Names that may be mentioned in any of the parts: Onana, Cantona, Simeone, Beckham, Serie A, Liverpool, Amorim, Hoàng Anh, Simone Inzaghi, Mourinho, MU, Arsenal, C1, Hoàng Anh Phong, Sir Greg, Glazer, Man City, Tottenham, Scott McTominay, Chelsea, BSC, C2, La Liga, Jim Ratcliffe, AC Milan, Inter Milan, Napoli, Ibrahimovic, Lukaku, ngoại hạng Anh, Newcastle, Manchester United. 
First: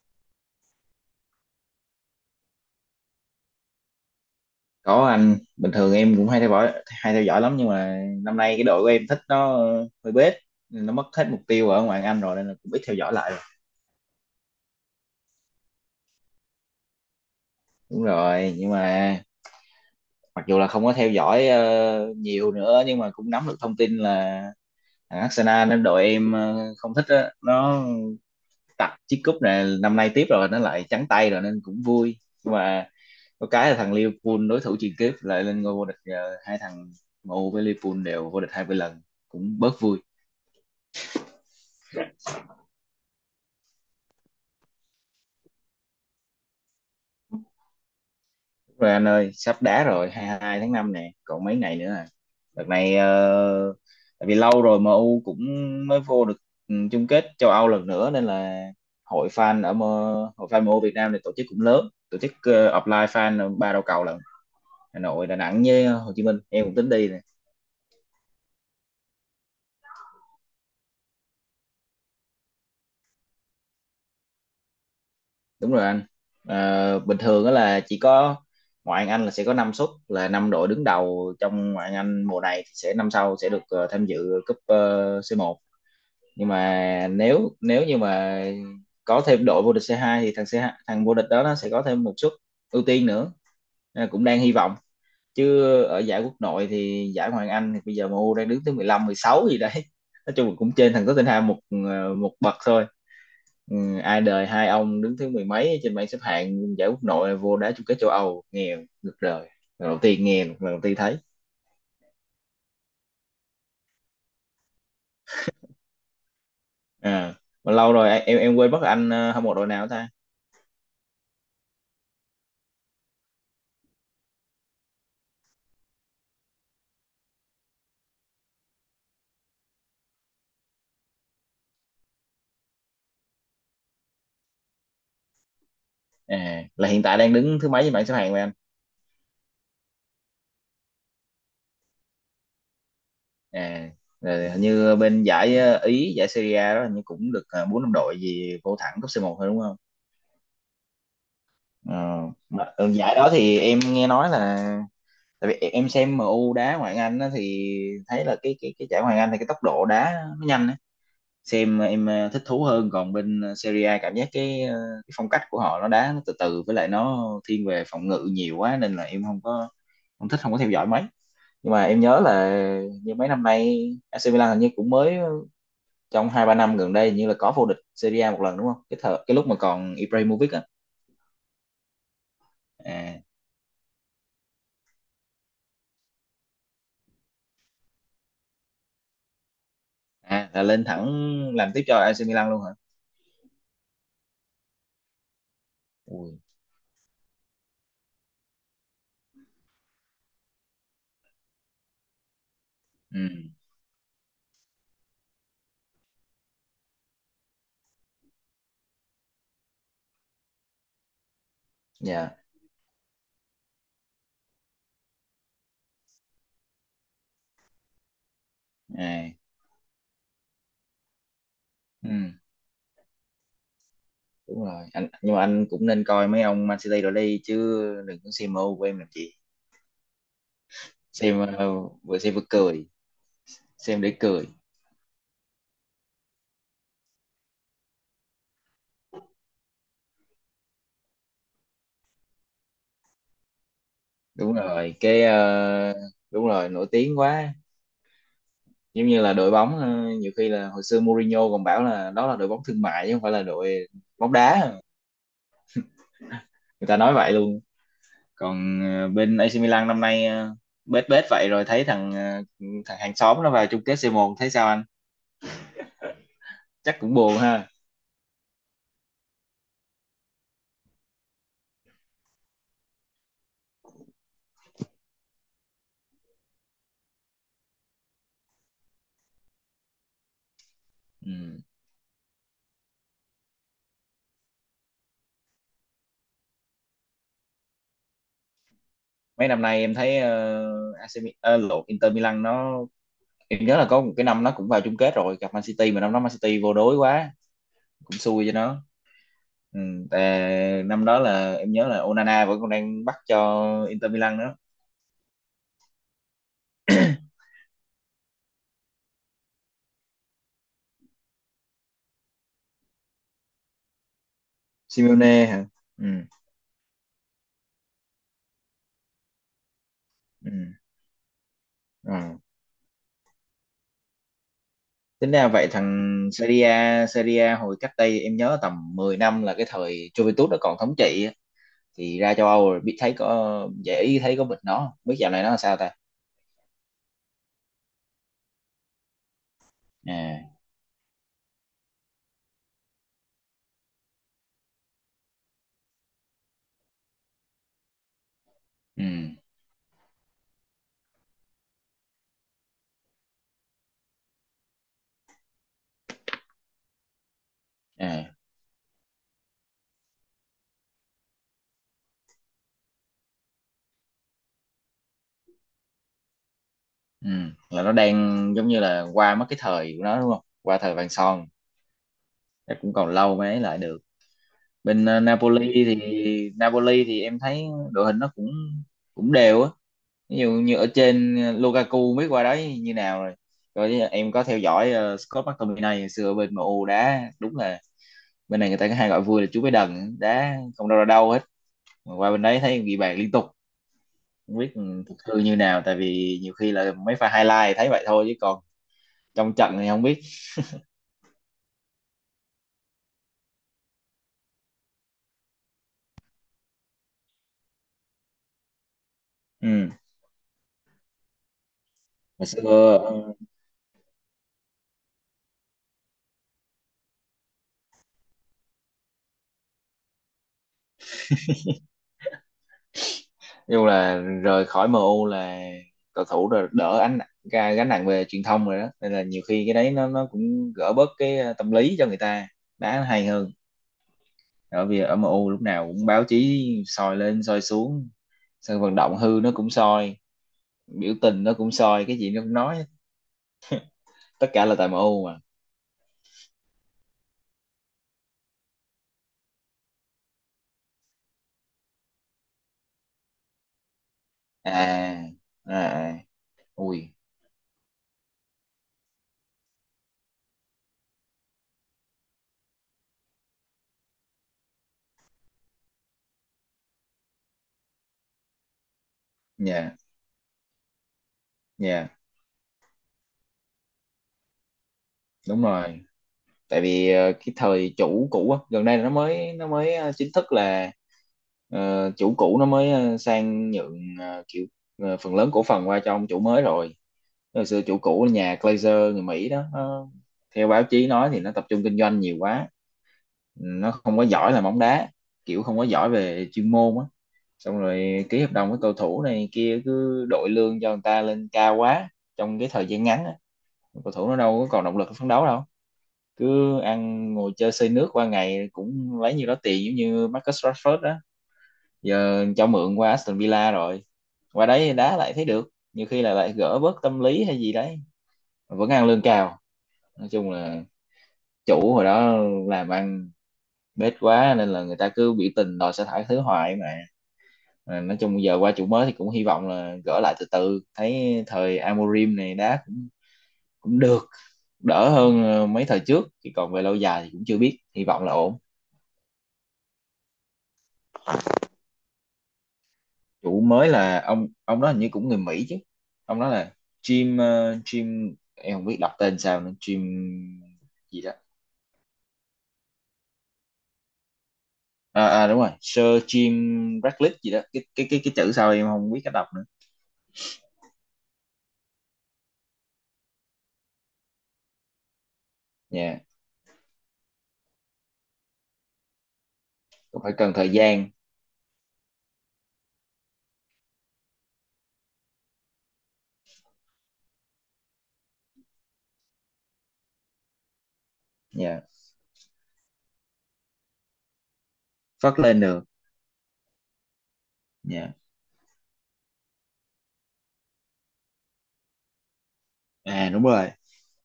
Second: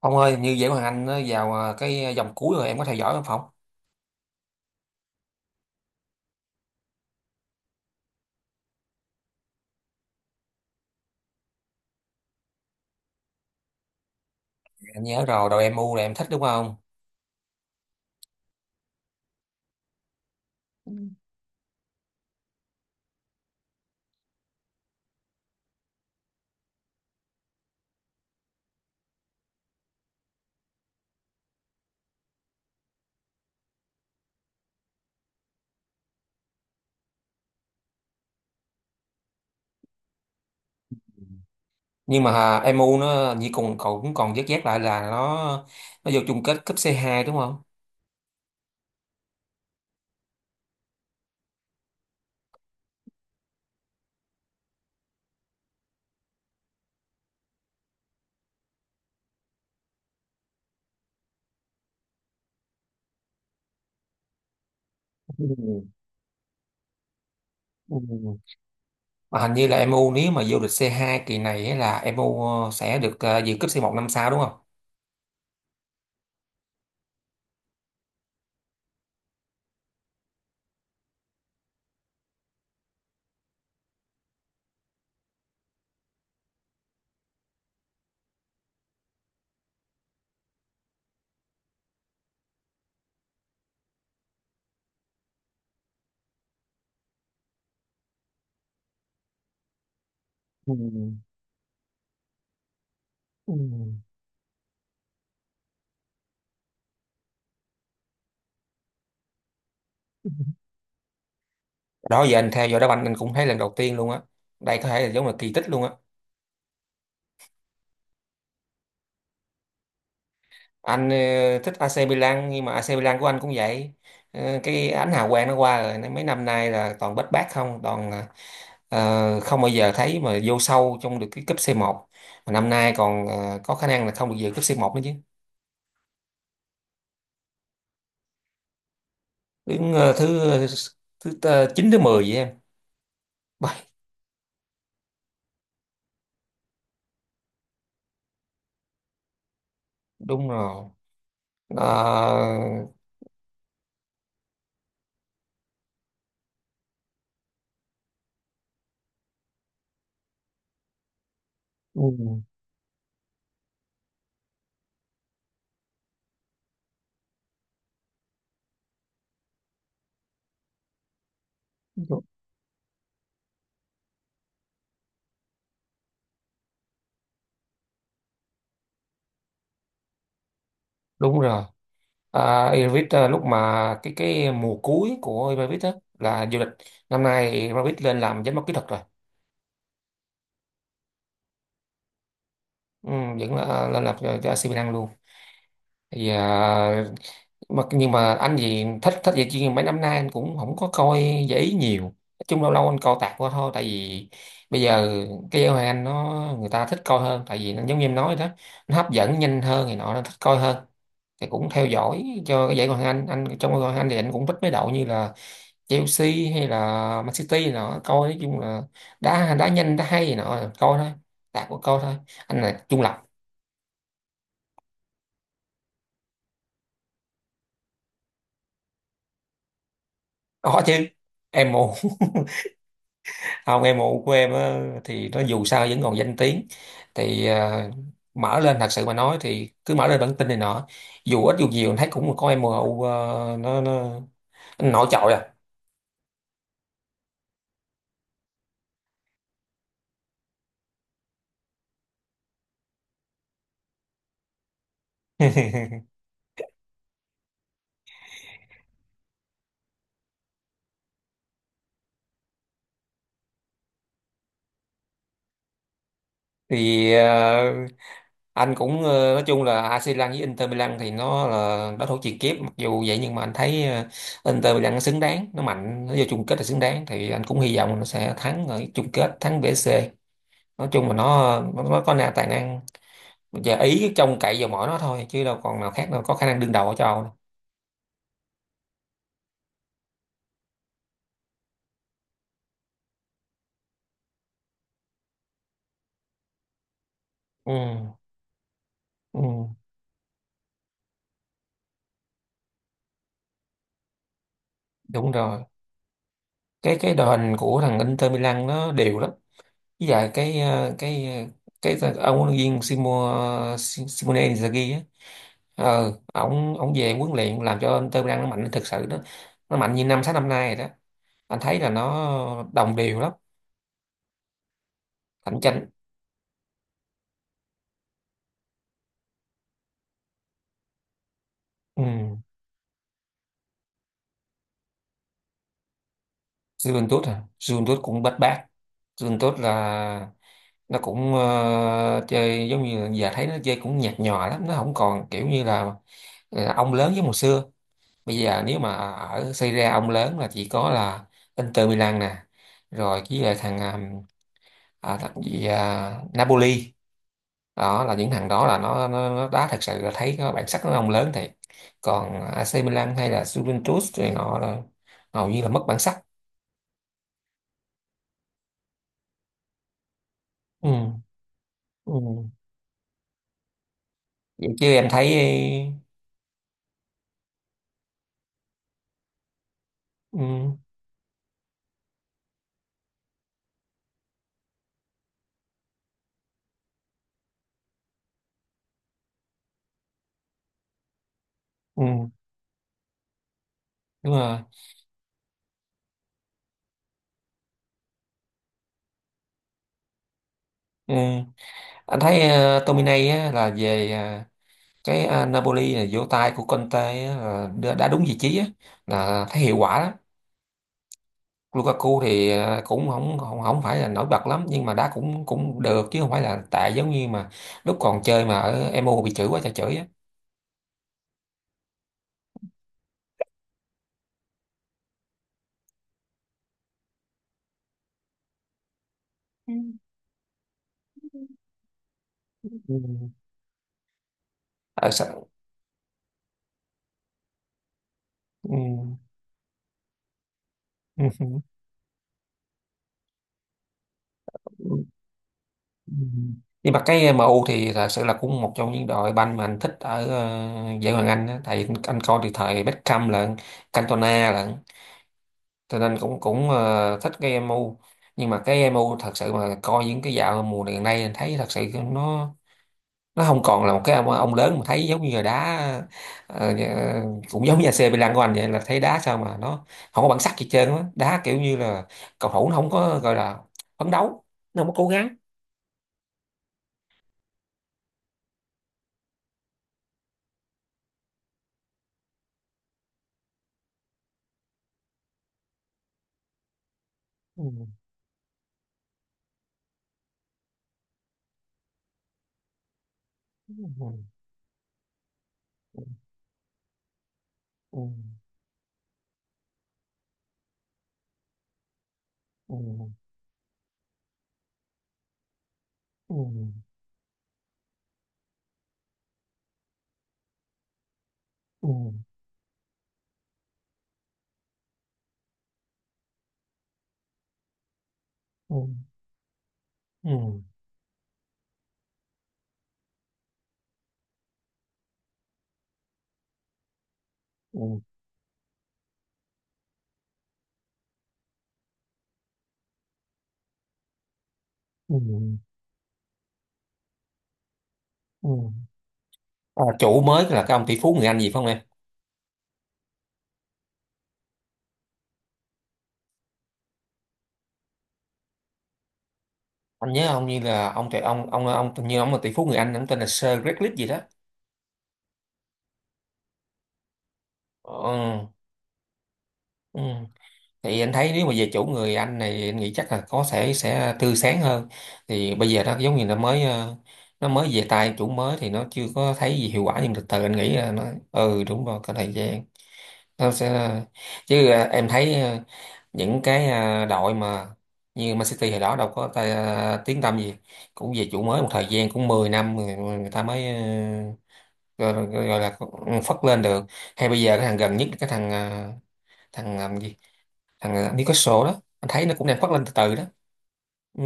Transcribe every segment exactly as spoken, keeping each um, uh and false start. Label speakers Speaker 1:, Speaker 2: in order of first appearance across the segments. Speaker 1: Ông ơi, như vậy Hoàng Anh nó vào à, cái dòng cuối rồi em có theo dõi không Phong?
Speaker 2: Có anh, bình thường em cũng hay theo dõi hay theo dõi lắm nhưng mà năm nay cái đội của em thích nó ờ, hơi bết, nên nó mất hết mục tiêu ở ngoại hạng Anh rồi nên là cũng ít theo dõi lại rồi.
Speaker 1: Anh nhớ rồi, đội em u là em thích đúng không?
Speaker 2: Đúng rồi, nhưng mà mặc dù là không có theo dõi ờ, nhiều nữa nhưng mà cũng nắm được thông tin là thằng Arsenal nên đội em ờ, không thích á, nó tặc chiếc cúp này năm nay tiếp rồi nó lại trắng tay rồi nên cũng vui. Nhưng mà có cái là thằng Liverpool đối thủ truyền kiếp lại lên ngôi vô địch, ờ, hai thằng M U với Liverpool đều vô địch hai mươi lần cũng bớt vui.
Speaker 1: Nhưng mà à, em u nó như cùng cậu cũng còn vớt vát lại là nó nó vô chung kết cúp c hai đúng không?
Speaker 2: Rồi anh ơi sắp đá rồi, hai mươi hai tháng năm nè còn mấy ngày nữa à. Đợt này ờ, tại vì lâu rồi em U cũng mới vô được ừ, chung kết châu Âu lần nữa nên là hội fan ở M- hội fan M U Việt Nam này tổ chức cũng lớn, tổ chức ờ, offline fan ba đầu cầu lận, Hà Nội, Đà Nẵng với
Speaker 1: Ừ.
Speaker 2: Hồ Chí Minh, em cũng tính đi nè.
Speaker 1: Ừ. Mà hình như là em u nếu mà vô địch c hai kỳ này ấy là em u ờ, sẽ được à, dự cúp c một năm sau đúng không?
Speaker 2: Đúng rồi anh. Ờ, bình thường đó là chỉ có ngoại hạng Anh là sẽ có năm suất, là năm đội đứng đầu trong ngoại hạng Anh mùa này thì sẽ năm sau sẽ được ờ, tham dự cúp ờ, xê một. Nhưng mà nếu nếu như mà có thêm đội vô địch xê hai thì thằng C hai, thằng vô địch đó nó sẽ có thêm một suất ưu tiên nữa. Nên là cũng đang hy vọng, chứ ở giải quốc nội thì giải Hoàng Anh thì bây giờ M U đang đứng thứ mười lăm mười sáu gì đấy. Nói chung là cũng
Speaker 1: Ừ.
Speaker 2: trên thằng Tottenham một ờ, một bậc thôi.
Speaker 1: Ừ.
Speaker 2: Ừ, ai đời hai ông đứng thứ mười mấy trên bảng xếp hạng giải quốc nội là vô đá chung kết châu Âu nghe được rồi. Lần đầu tiên nghe, lần đầu tiên thấy.
Speaker 1: Đó giờ anh theo dõi đá banh anh cũng thấy lần đầu tiên luôn á. Đây có thể là giống là kỳ tích luôn á.
Speaker 2: à, mà lâu rồi em em quên mất anh ờ, hâm mộ đội nào ta.
Speaker 1: Anh ờ, thích a xê Milan nhưng mà a xê Milan của anh cũng vậy. Ờ, cái ánh hào quang nó qua rồi nên mấy năm nay là toàn bết bát không, toàn ờ, không bao giờ thấy mà vô sâu trong được cái cúp xê một, mà năm nay còn ờ, có khả năng là không được dự cúp xê một nữa chứ.
Speaker 2: À, là hiện tại đang đứng thứ mấy trên bảng xếp hạng vậy anh.
Speaker 1: Đứng ờ, thứ thứ ờ, chín thứ mười vậy em. Bầy,
Speaker 2: À, rồi hình như bên giải ờ, Ý, giải Serie A đó hình như cũng được ờ, bốn năm đội gì vô thẳng cấp c một thôi đúng không.
Speaker 1: đúng rồi. Ờ,
Speaker 2: Ờ, mà ở giải đó thì em nghe nói là, tại vì em xem em u đá ngoại hạng Anh á, thì thấy là cái cái cái giải ngoại hạng Anh thì cái tốc độ đá nó nhanh á. Xem em ờ, thích
Speaker 1: ừ,
Speaker 2: thú hơn, còn bên ờ, Serie A cảm giác cái, ờ, cái phong cách của họ nó đá nó từ từ với lại nó thiên về phòng ngự nhiều quá nên là em không có, không thích, không có theo dõi mấy. Nhưng mà em nhớ
Speaker 1: đúng
Speaker 2: là như mấy năm nay A C Milan hình như cũng mới trong hai ba năm gần đây như là có vô địch Serie A một lần đúng không, cái thợ cái lúc mà còn Ibrahimovic à,
Speaker 1: đúng rồi. À, Ibrahimovic,
Speaker 2: à,
Speaker 1: ờ, lúc mà cái cái mùa cuối của Ibrahimovic á là vô địch. Năm nay Ibrahimovic lên làm giám đốc kỹ thuật rồi.
Speaker 2: à là lên thẳng làm tiếp cho A C Milan luôn hả.
Speaker 1: Ừ, vẫn là, lên lập cho, cho a xê Milan luôn. Thì
Speaker 2: Ui.
Speaker 1: à, mà nhưng mà anh gì thích thích vậy chứ mấy năm nay anh cũng không có coi giải ý nhiều, nói chung lâu lâu anh coi
Speaker 2: Ừ.
Speaker 1: tạt qua thôi. Tại vì bây giờ cái giải Ngoại hạng Anh nó người ta thích coi hơn, tại vì nó giống như em nói đó, nó hấp dẫn nhanh hơn thì nọ nó thích coi hơn. Thì cũng theo dõi
Speaker 2: Dạ.
Speaker 1: cho cái giải Ngoại hạng Anh anh trong giải Ngoại hạng Anh thì anh cũng thích mấy đội như là Chelsea, hay là Man City này nọ coi, nói chung là
Speaker 2: À.
Speaker 1: đá đá nhanh đá hay này nọ coi thôi, tạt qua coi
Speaker 2: Ừ.
Speaker 1: thôi. Anh là chung là
Speaker 2: Đúng rồi anh, nhưng mà anh cũng nên coi mấy ông Man City rồi đi chứ, đừng có xem M U của em làm gì.
Speaker 1: có chứ
Speaker 2: xem
Speaker 1: em
Speaker 2: ờ,
Speaker 1: mụ.
Speaker 2: Vừa xem vừa cười.
Speaker 1: Không, em
Speaker 2: Xem để
Speaker 1: mụ của
Speaker 2: cười.
Speaker 1: em á, thì nó dù sao vẫn còn danh tiếng. Thì à, mở lên thật sự mà nói thì cứ mở lên bản tin này nọ dù ít dù nhiều thấy cũng có em mụ, ờ, nó nó
Speaker 2: đúng rồi
Speaker 1: nổi
Speaker 2: cái
Speaker 1: trội à.
Speaker 2: ờ, Đúng rồi, nổi tiếng quá. Giống như là đội bóng, ờ, nhiều khi là hồi xưa Mourinho còn bảo là đó là đội bóng thương mại chứ không phải là đội bóng đá. Người ta nói vậy luôn. Còn ờ, bên A C Milan năm nay ờ, bết bết vậy rồi, thấy thằng ờ, thằng hàng xóm nó vào chung kết c một, thấy sao anh, chắc
Speaker 1: Thì
Speaker 2: cũng
Speaker 1: ờ,
Speaker 2: buồn ha.
Speaker 1: anh cũng ờ, nói chung là a xê Milan với Inter Milan thì nó là đối thủ truyền kiếp, mặc dù vậy nhưng mà anh thấy ờ, Inter Milan nó xứng đáng, nó mạnh, nó vô chung kết là xứng đáng. Thì anh cũng hy vọng nó sẽ thắng ở chung kết, thắng bê ét xê. Nói chung là nó
Speaker 2: Ừ.
Speaker 1: nó, nó có na- tài năng. Bây giờ Ý trông cậy vào mỗi nó thôi chứ đâu còn nào khác đâu có khả năng đương đầu ở châu Âu đâu.
Speaker 2: Mấy năm nay em thấy ờ, a xê Mi- ờ, lộn, Inter Milan nó, em nhớ là có một cái năm nó cũng vào chung kết rồi gặp Man City mà năm đó Man City vô đối quá,
Speaker 1: Ừ,
Speaker 2: cũng xui cho nó.
Speaker 1: ừ,
Speaker 2: Ừ. Tại năm đó là em nhớ là Onana vẫn còn đang bắt cho Inter Milan đó.
Speaker 1: đúng rồi. Cái cái đội hình của thằng Inter Milan nó đều lắm. Với lại cái ờ, cái cái, cái ông huấn luyện viên Simo, Si- Simone Inzaghi á.
Speaker 2: Simeone hả. Ừ.
Speaker 1: Ờ ổng ổng về huấn luyện làm cho Inter Milan nó mạnh thực sự đó. Nó mạnh như năm sáu năm
Speaker 2: Ừ.
Speaker 1: nay rồi đó. Anh thấy là nó
Speaker 2: Ờ.
Speaker 1: đồng đều lắm.
Speaker 2: Tính ra
Speaker 1: Cạnh
Speaker 2: vậy
Speaker 1: tranh.
Speaker 2: thằng Serie A, Serie A hồi cách đây em nhớ tầm mười năm là cái thời Juventus nó còn thống trị á.
Speaker 1: Ừ.
Speaker 2: Thì ra châu Âu rồi biết thấy có dễ ý, thấy có bệnh nó không? Biết dạo này nó làm sao ta.
Speaker 1: Juventus à? Juventus cũng bết bát. Rừng tốt là
Speaker 2: À.
Speaker 1: nó cũng ờ, chơi, giống như giờ thấy nó chơi cũng nhạt nhòa lắm, nó không còn kiểu như là là ông lớn giống hồi xưa. Bây giờ nếu mà
Speaker 2: Ừ.
Speaker 1: ở Serie A ông lớn là chỉ có là Inter Milan nè, rồi với lại thằng à, à, thằng gì à, Napoli. Đó là những
Speaker 2: À.
Speaker 1: thằng đó, là nó nó, nó đá thật sự là thấy có bản sắc, nó ông lớn thiệt. Còn a xê Milan hay là Juventus thì họ là hầu như là mất bản sắc.
Speaker 2: Ừ, là nó đang giống như là qua mất cái thời của nó đúng không, qua
Speaker 1: Ừ.
Speaker 2: thời vàng son.
Speaker 1: Ừ.
Speaker 2: Chắc cũng còn lâu mới ấy lại được.
Speaker 1: Vậy chứ
Speaker 2: Bên
Speaker 1: em
Speaker 2: ờ,
Speaker 1: thấy.
Speaker 2: Napoli thì Napoli thì em thấy đội hình nó cũng cũng đều á. Ví dụ như
Speaker 1: Ừ.
Speaker 2: ở trên ờ, Lukaku biết qua đấy như nào rồi. Rồi em có theo dõi ờ, Scott McTominay hồi xưa ở bên em u đá đúng là bên này người ta có hay gọi vui là chú bé đần, đá không đâu ra đâu hết,
Speaker 1: Ừ.
Speaker 2: mà qua bên đấy thấy ghi bàn liên tục.
Speaker 1: Đúng
Speaker 2: Không
Speaker 1: rồi.
Speaker 2: biết ừ, thực hư như nào, tại vì nhiều khi là mấy pha highlight thấy vậy thôi chứ còn trong trận thì không biết.
Speaker 1: Ừ. Anh thấy uh, Tomine á, là về à, cái à, Napoli là vỗ tay của Conte á, là đã đã đúng vị trí á, là thấy hiệu
Speaker 2: Ừ.
Speaker 1: quả đó. Lukaku
Speaker 2: Hồi
Speaker 1: thì
Speaker 2: xưa
Speaker 1: à, cũng
Speaker 2: ừ,
Speaker 1: không không không phải là nổi bật lắm nhưng mà đá cũng cũng được, chứ không phải là tệ giống như mà lúc còn chơi mà ở em u bị chửi quá trời chửi á.
Speaker 2: dù là rời khỏi M U là cầu thủ rồi đỡ ánh, ca- gánh nặng về truyền thông rồi đó nên là nhiều khi
Speaker 1: Ừ.
Speaker 2: cái đấy nó nó cũng gỡ bớt cái ờ, tâm lý cho người ta đá hay
Speaker 1: Ừ.
Speaker 2: hơn. ở vì
Speaker 1: Ờ,
Speaker 2: ở
Speaker 1: sao-
Speaker 2: M U lúc nào cũng báo chí soi lên soi xuống, sân vận
Speaker 1: ừ.
Speaker 2: động hư nó cũng soi, biểu tình nó cũng soi, cái gì nó cũng nói, tất cả là tại M U mà.
Speaker 1: Ừ. Nhưng mà cái em u thì thật sự là cũng một trong những đội banh mà anh thích ở ờ, giải Ngoại hạng Anh á. Tại anh coi từ thời Beckham lận, Cantona lận,
Speaker 2: À.
Speaker 1: cho
Speaker 2: À,
Speaker 1: nên
Speaker 2: à.
Speaker 1: cũng cũng
Speaker 2: Ui.
Speaker 1: ờ, thích cái em u. Nhưng mà cái em u thật sự mà coi những cái dạo mùa này gần đây anh thấy thật sự nó nó không còn là một cái ông, ông lớn, mà thấy giống như là đá ờ, nhà- cũng giống như a xê Milan của anh vậy, là thấy đá sao mà nó
Speaker 2: Dạ,
Speaker 1: không có bản sắc gì hết trơn á, đá kiểu như là
Speaker 2: dạ,
Speaker 1: cầu thủ nó không có gọi là phấn đấu, nó không có cố gắng.
Speaker 2: đúng rồi. Tại vì ờ, cái thời chủ cũ á gần đây là nó mới nó mới ờ, chính thức là, ờ, chủ cũ nó mới ờ, sang nhượng, ờ, kiểu ờ, phần lớn cổ phần qua cho ông chủ mới rồi. Hồi xưa
Speaker 1: Ừ.
Speaker 2: chủ cũ là nhà Glazer người Mỹ đó, nó, theo báo chí nói thì nó tập trung kinh doanh nhiều quá, nó không có giỏi là bóng đá, kiểu không có
Speaker 1: Ừ.
Speaker 2: giỏi về chuyên môn á, xong
Speaker 1: Ừ,
Speaker 2: rồi ký hợp đồng với cầu thủ này kia cứ đội lương cho người ta lên cao quá trong cái
Speaker 1: ừ,
Speaker 2: thời gian ngắn á, cầu thủ nó đâu có còn động lực phấn đấu đâu,
Speaker 1: ừ,
Speaker 2: cứ ăn ngồi chơi xây nước qua ngày cũng lấy nhiêu đó tiền, giống như Marcus Rashford đó,
Speaker 1: ừ,
Speaker 2: giờ cho mượn qua Aston Villa rồi, qua đấy đá lại thấy được, nhiều khi là lại gỡ bớt tâm lý hay gì đấy,
Speaker 1: ừ,
Speaker 2: vẫn ăn lương cao. Nói chung
Speaker 1: ừ,
Speaker 2: là chủ hồi đó làm ăn bết quá nên là người ta cứ biểu tình đòi sa thải thứ hoài mà.
Speaker 1: ừ,
Speaker 2: Mà nói chung giờ qua chủ mới thì cũng hy vọng là gỡ lại từ từ, thấy thời Amorim này đá cũng cũng được, đỡ
Speaker 1: ừ,
Speaker 2: hơn ờ, mấy thời trước. Thì còn về lâu dài thì cũng chưa biết, hy vọng là
Speaker 1: ừ.
Speaker 2: ổn.
Speaker 1: À, chủ mới là cái ông tỷ phú người Anh gì phải không em?
Speaker 2: Chủ mới là ông ông đó hình như cũng người Mỹ chứ. Ông đó là Jim ờ, Jim, em không biết đọc tên sao nữa, Jim
Speaker 1: Anh nhớ ông như là ông trời,
Speaker 2: gì đó.
Speaker 1: ông ông ông tự nhiên ông là tỷ phú người Anh, ông tên là Sir Greg gì đó.
Speaker 2: À, à đúng rồi, Sir Jim Ratcliffe gì đó, cái cái cái cái
Speaker 1: Ừ,
Speaker 2: chữ sau em không biết cách đọc nữa.
Speaker 1: ừ. Thì anh thấy nếu mà về chủ người Anh này anh nghĩ chắc là có sẽ sẽ tươi sáng hơn. Thì bây giờ nó giống
Speaker 2: Dạ.
Speaker 1: như nó mới ờ, nó mới về tay chủ mới thì nó chưa có thấy gì hiệu quả, nhưng từ
Speaker 2: Cũng phải
Speaker 1: từ
Speaker 2: cần
Speaker 1: anh
Speaker 2: thời
Speaker 1: nghĩ là nó.
Speaker 2: gian.
Speaker 1: Ừ, đúng rồi, có thời gian nó sẽ. Chứ à, em thấy ờ, những cái à, đội mà như Man City hồi đó đâu có tay, à, tiếng tăm gì, cũng về chủ mới một
Speaker 2: Dạ.
Speaker 1: thời gian cũng mười năm người, người ta mới ờ, gọi,
Speaker 2: Phát
Speaker 1: gọi
Speaker 2: lên
Speaker 1: gọi là
Speaker 2: được.
Speaker 1: phất lên được. Hay bây giờ cái thằng gần nhất,
Speaker 2: Dạ.
Speaker 1: cái thằng à, thằng làm gì, thằng à, Newcastle đó, anh thấy nó cũng đang phất lên từ từ đó.
Speaker 2: À đúng rồi,
Speaker 1: Ừ,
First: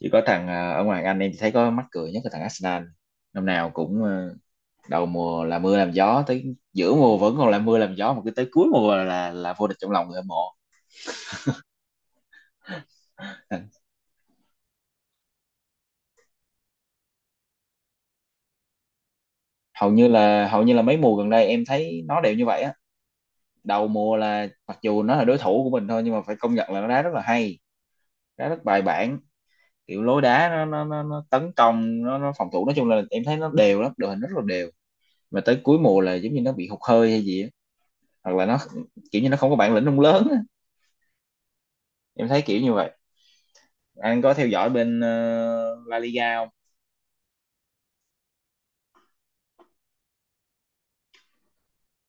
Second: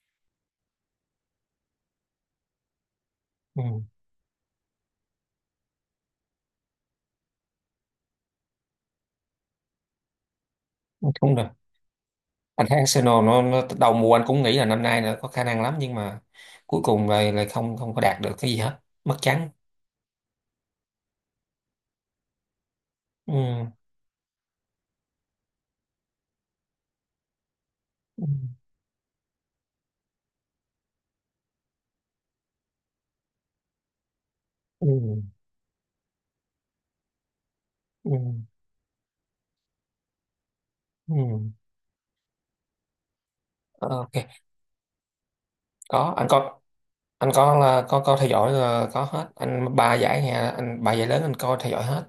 Speaker 2: chỉ có thằng à, ở ngoài Anh em chỉ thấy có mắc cười nhất là thằng Arsenal. Năm
Speaker 1: ừ,
Speaker 2: nào cũng ờ, đầu mùa là mưa làm gió, tới giữa mùa vẫn còn là mưa làm gió, mà cứ tới cuối mùa là là, là vô địch trong lòng người hâm mộ.
Speaker 1: đúng rồi. Anh thấy Arsenal nó,
Speaker 2: À,
Speaker 1: nó đầu mùa anh cũng nghĩ là năm nay nó có khả năng lắm, nhưng mà cuối cùng lại lại không không có đạt được cái gì hết, mất trắng.
Speaker 2: Hầu như là hầu như là mấy mùa gần đây em thấy nó đều như vậy á.
Speaker 1: Ừ,
Speaker 2: Đầu mùa là mặc dù nó là đối thủ của mình thôi nhưng mà phải công nhận là nó đá rất là hay,
Speaker 1: ừ,
Speaker 2: đá rất bài bản, kiểu lối đá nó nó nó, nó tấn công, nó, nó phòng thủ, nói chung là em thấy nó đều lắm, đội hình rất là đều.
Speaker 1: ừ,
Speaker 2: Mà tới cuối mùa là giống như nó bị hụt hơi hay gì á,
Speaker 1: ừ.
Speaker 2: hoặc là nó kiểu như nó không có bản lĩnh ông lớn á.
Speaker 1: Ừ.
Speaker 2: Em thấy kiểu như vậy.
Speaker 1: Ờ, ok.
Speaker 2: Anh có theo dõi bên ờ, La
Speaker 1: Có anh
Speaker 2: Liga không.
Speaker 1: có. Anh có là có coi theo dõi là có hết anh, ba giải nhà anh, ba giải lớn anh coi theo dõi hết,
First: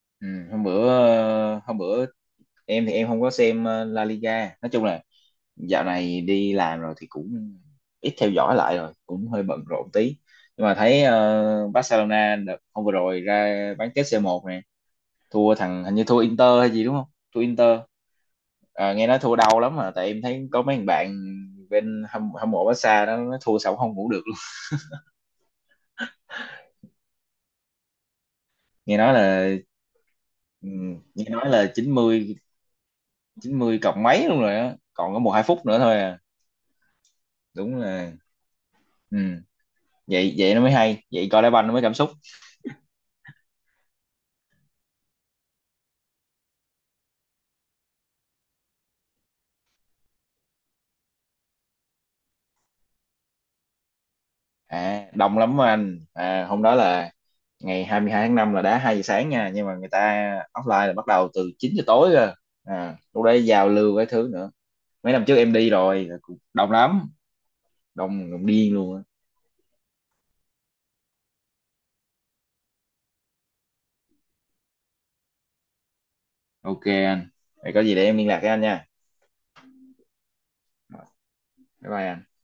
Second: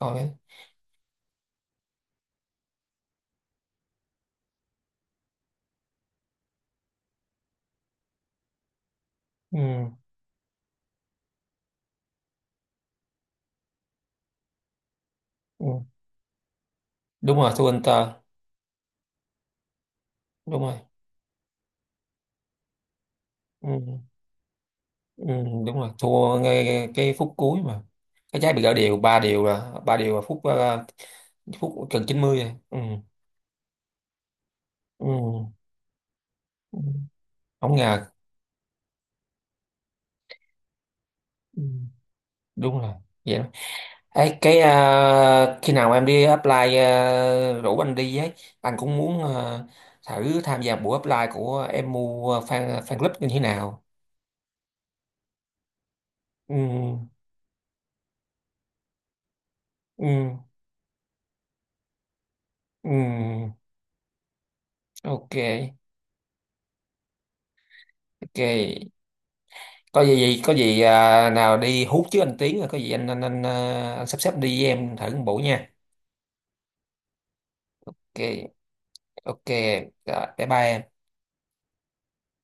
Speaker 1: coi
Speaker 2: Ừ,
Speaker 1: hết.
Speaker 2: hôm bữa, ờ, hôm bữa em thì em không có xem ờ, La Liga, nói chung là dạo này đi làm rồi thì cũng ít theo dõi lại rồi, cũng hơi
Speaker 1: Ừ,
Speaker 2: bận rộn tí. Nhưng mà thấy ờ, Barcelona đợt hôm vừa rồi ra bán kết c một nè, thua
Speaker 1: ừ.
Speaker 2: thằng hình như thua Inter hay gì đúng không.
Speaker 1: Đúng
Speaker 2: Thua
Speaker 1: rồi, thua
Speaker 2: Inter.
Speaker 1: Inter.
Speaker 2: Ờ, nghe nói thua đau lắm mà, tại em thấy
Speaker 1: Đúng
Speaker 2: có
Speaker 1: rồi.
Speaker 2: mấy thằng bạn bên hâm, hâm mộ Barca đó nó thua xong không
Speaker 1: Ừ,
Speaker 2: ngủ được luôn.
Speaker 1: ừ, đúng rồi, thua ngay cái phút cuối mà. Cái trái bị gỡ
Speaker 2: Nghe
Speaker 1: đều
Speaker 2: nói
Speaker 1: ba điều
Speaker 2: là,
Speaker 1: là ba điều là phút
Speaker 2: Ừ,
Speaker 1: ờ,
Speaker 2: nghe nói là
Speaker 1: phút
Speaker 2: chín
Speaker 1: gần
Speaker 2: mươi
Speaker 1: chín mươi rồi. Ừ,
Speaker 2: chín mươi cộng mấy luôn rồi á,
Speaker 1: ừ,
Speaker 2: còn có một hai phút nữa thôi à.
Speaker 1: ừ. Không
Speaker 2: Đúng
Speaker 1: ngờ.
Speaker 2: là. Ừ. vậy vậy nó mới hay, vậy coi đá
Speaker 1: Ừ,
Speaker 2: banh nó mới cảm xúc.
Speaker 1: đúng rồi. Vậy. Ấy, cái à, khi nào em đi apply à, rủ anh đi ấy, anh cũng muốn à, thử tham gia buổi apply của em mua fan fan club như thế nào.
Speaker 2: À, đông lắm á anh à,
Speaker 1: Ừ,
Speaker 2: hôm đó là ngày hai mươi hai tháng năm, là đá hai giờ sáng nha, nhưng mà người ta
Speaker 1: ừ,
Speaker 2: offline là bắt đầu từ chín giờ tối cơ. À, lúc đấy
Speaker 1: ừ,
Speaker 2: giao lưu cái thứ nữa. Mấy năm
Speaker 1: ok,
Speaker 2: trước em đi rồi là cũng đông lắm, đông
Speaker 1: ok.
Speaker 2: đông điên luôn á.
Speaker 1: Có gì gì có gì à, nào đi hút chứ anh Tiến, rồi có gì anh anh anh, à, anh sắp xếp đi với em thử một buổi nha.
Speaker 2: Ok anh, vậy có gì để em
Speaker 1: Ok,
Speaker 2: liên lạc với anh nha.
Speaker 1: ok. Rồi, bye bye em.
Speaker 2: Bye bye anh.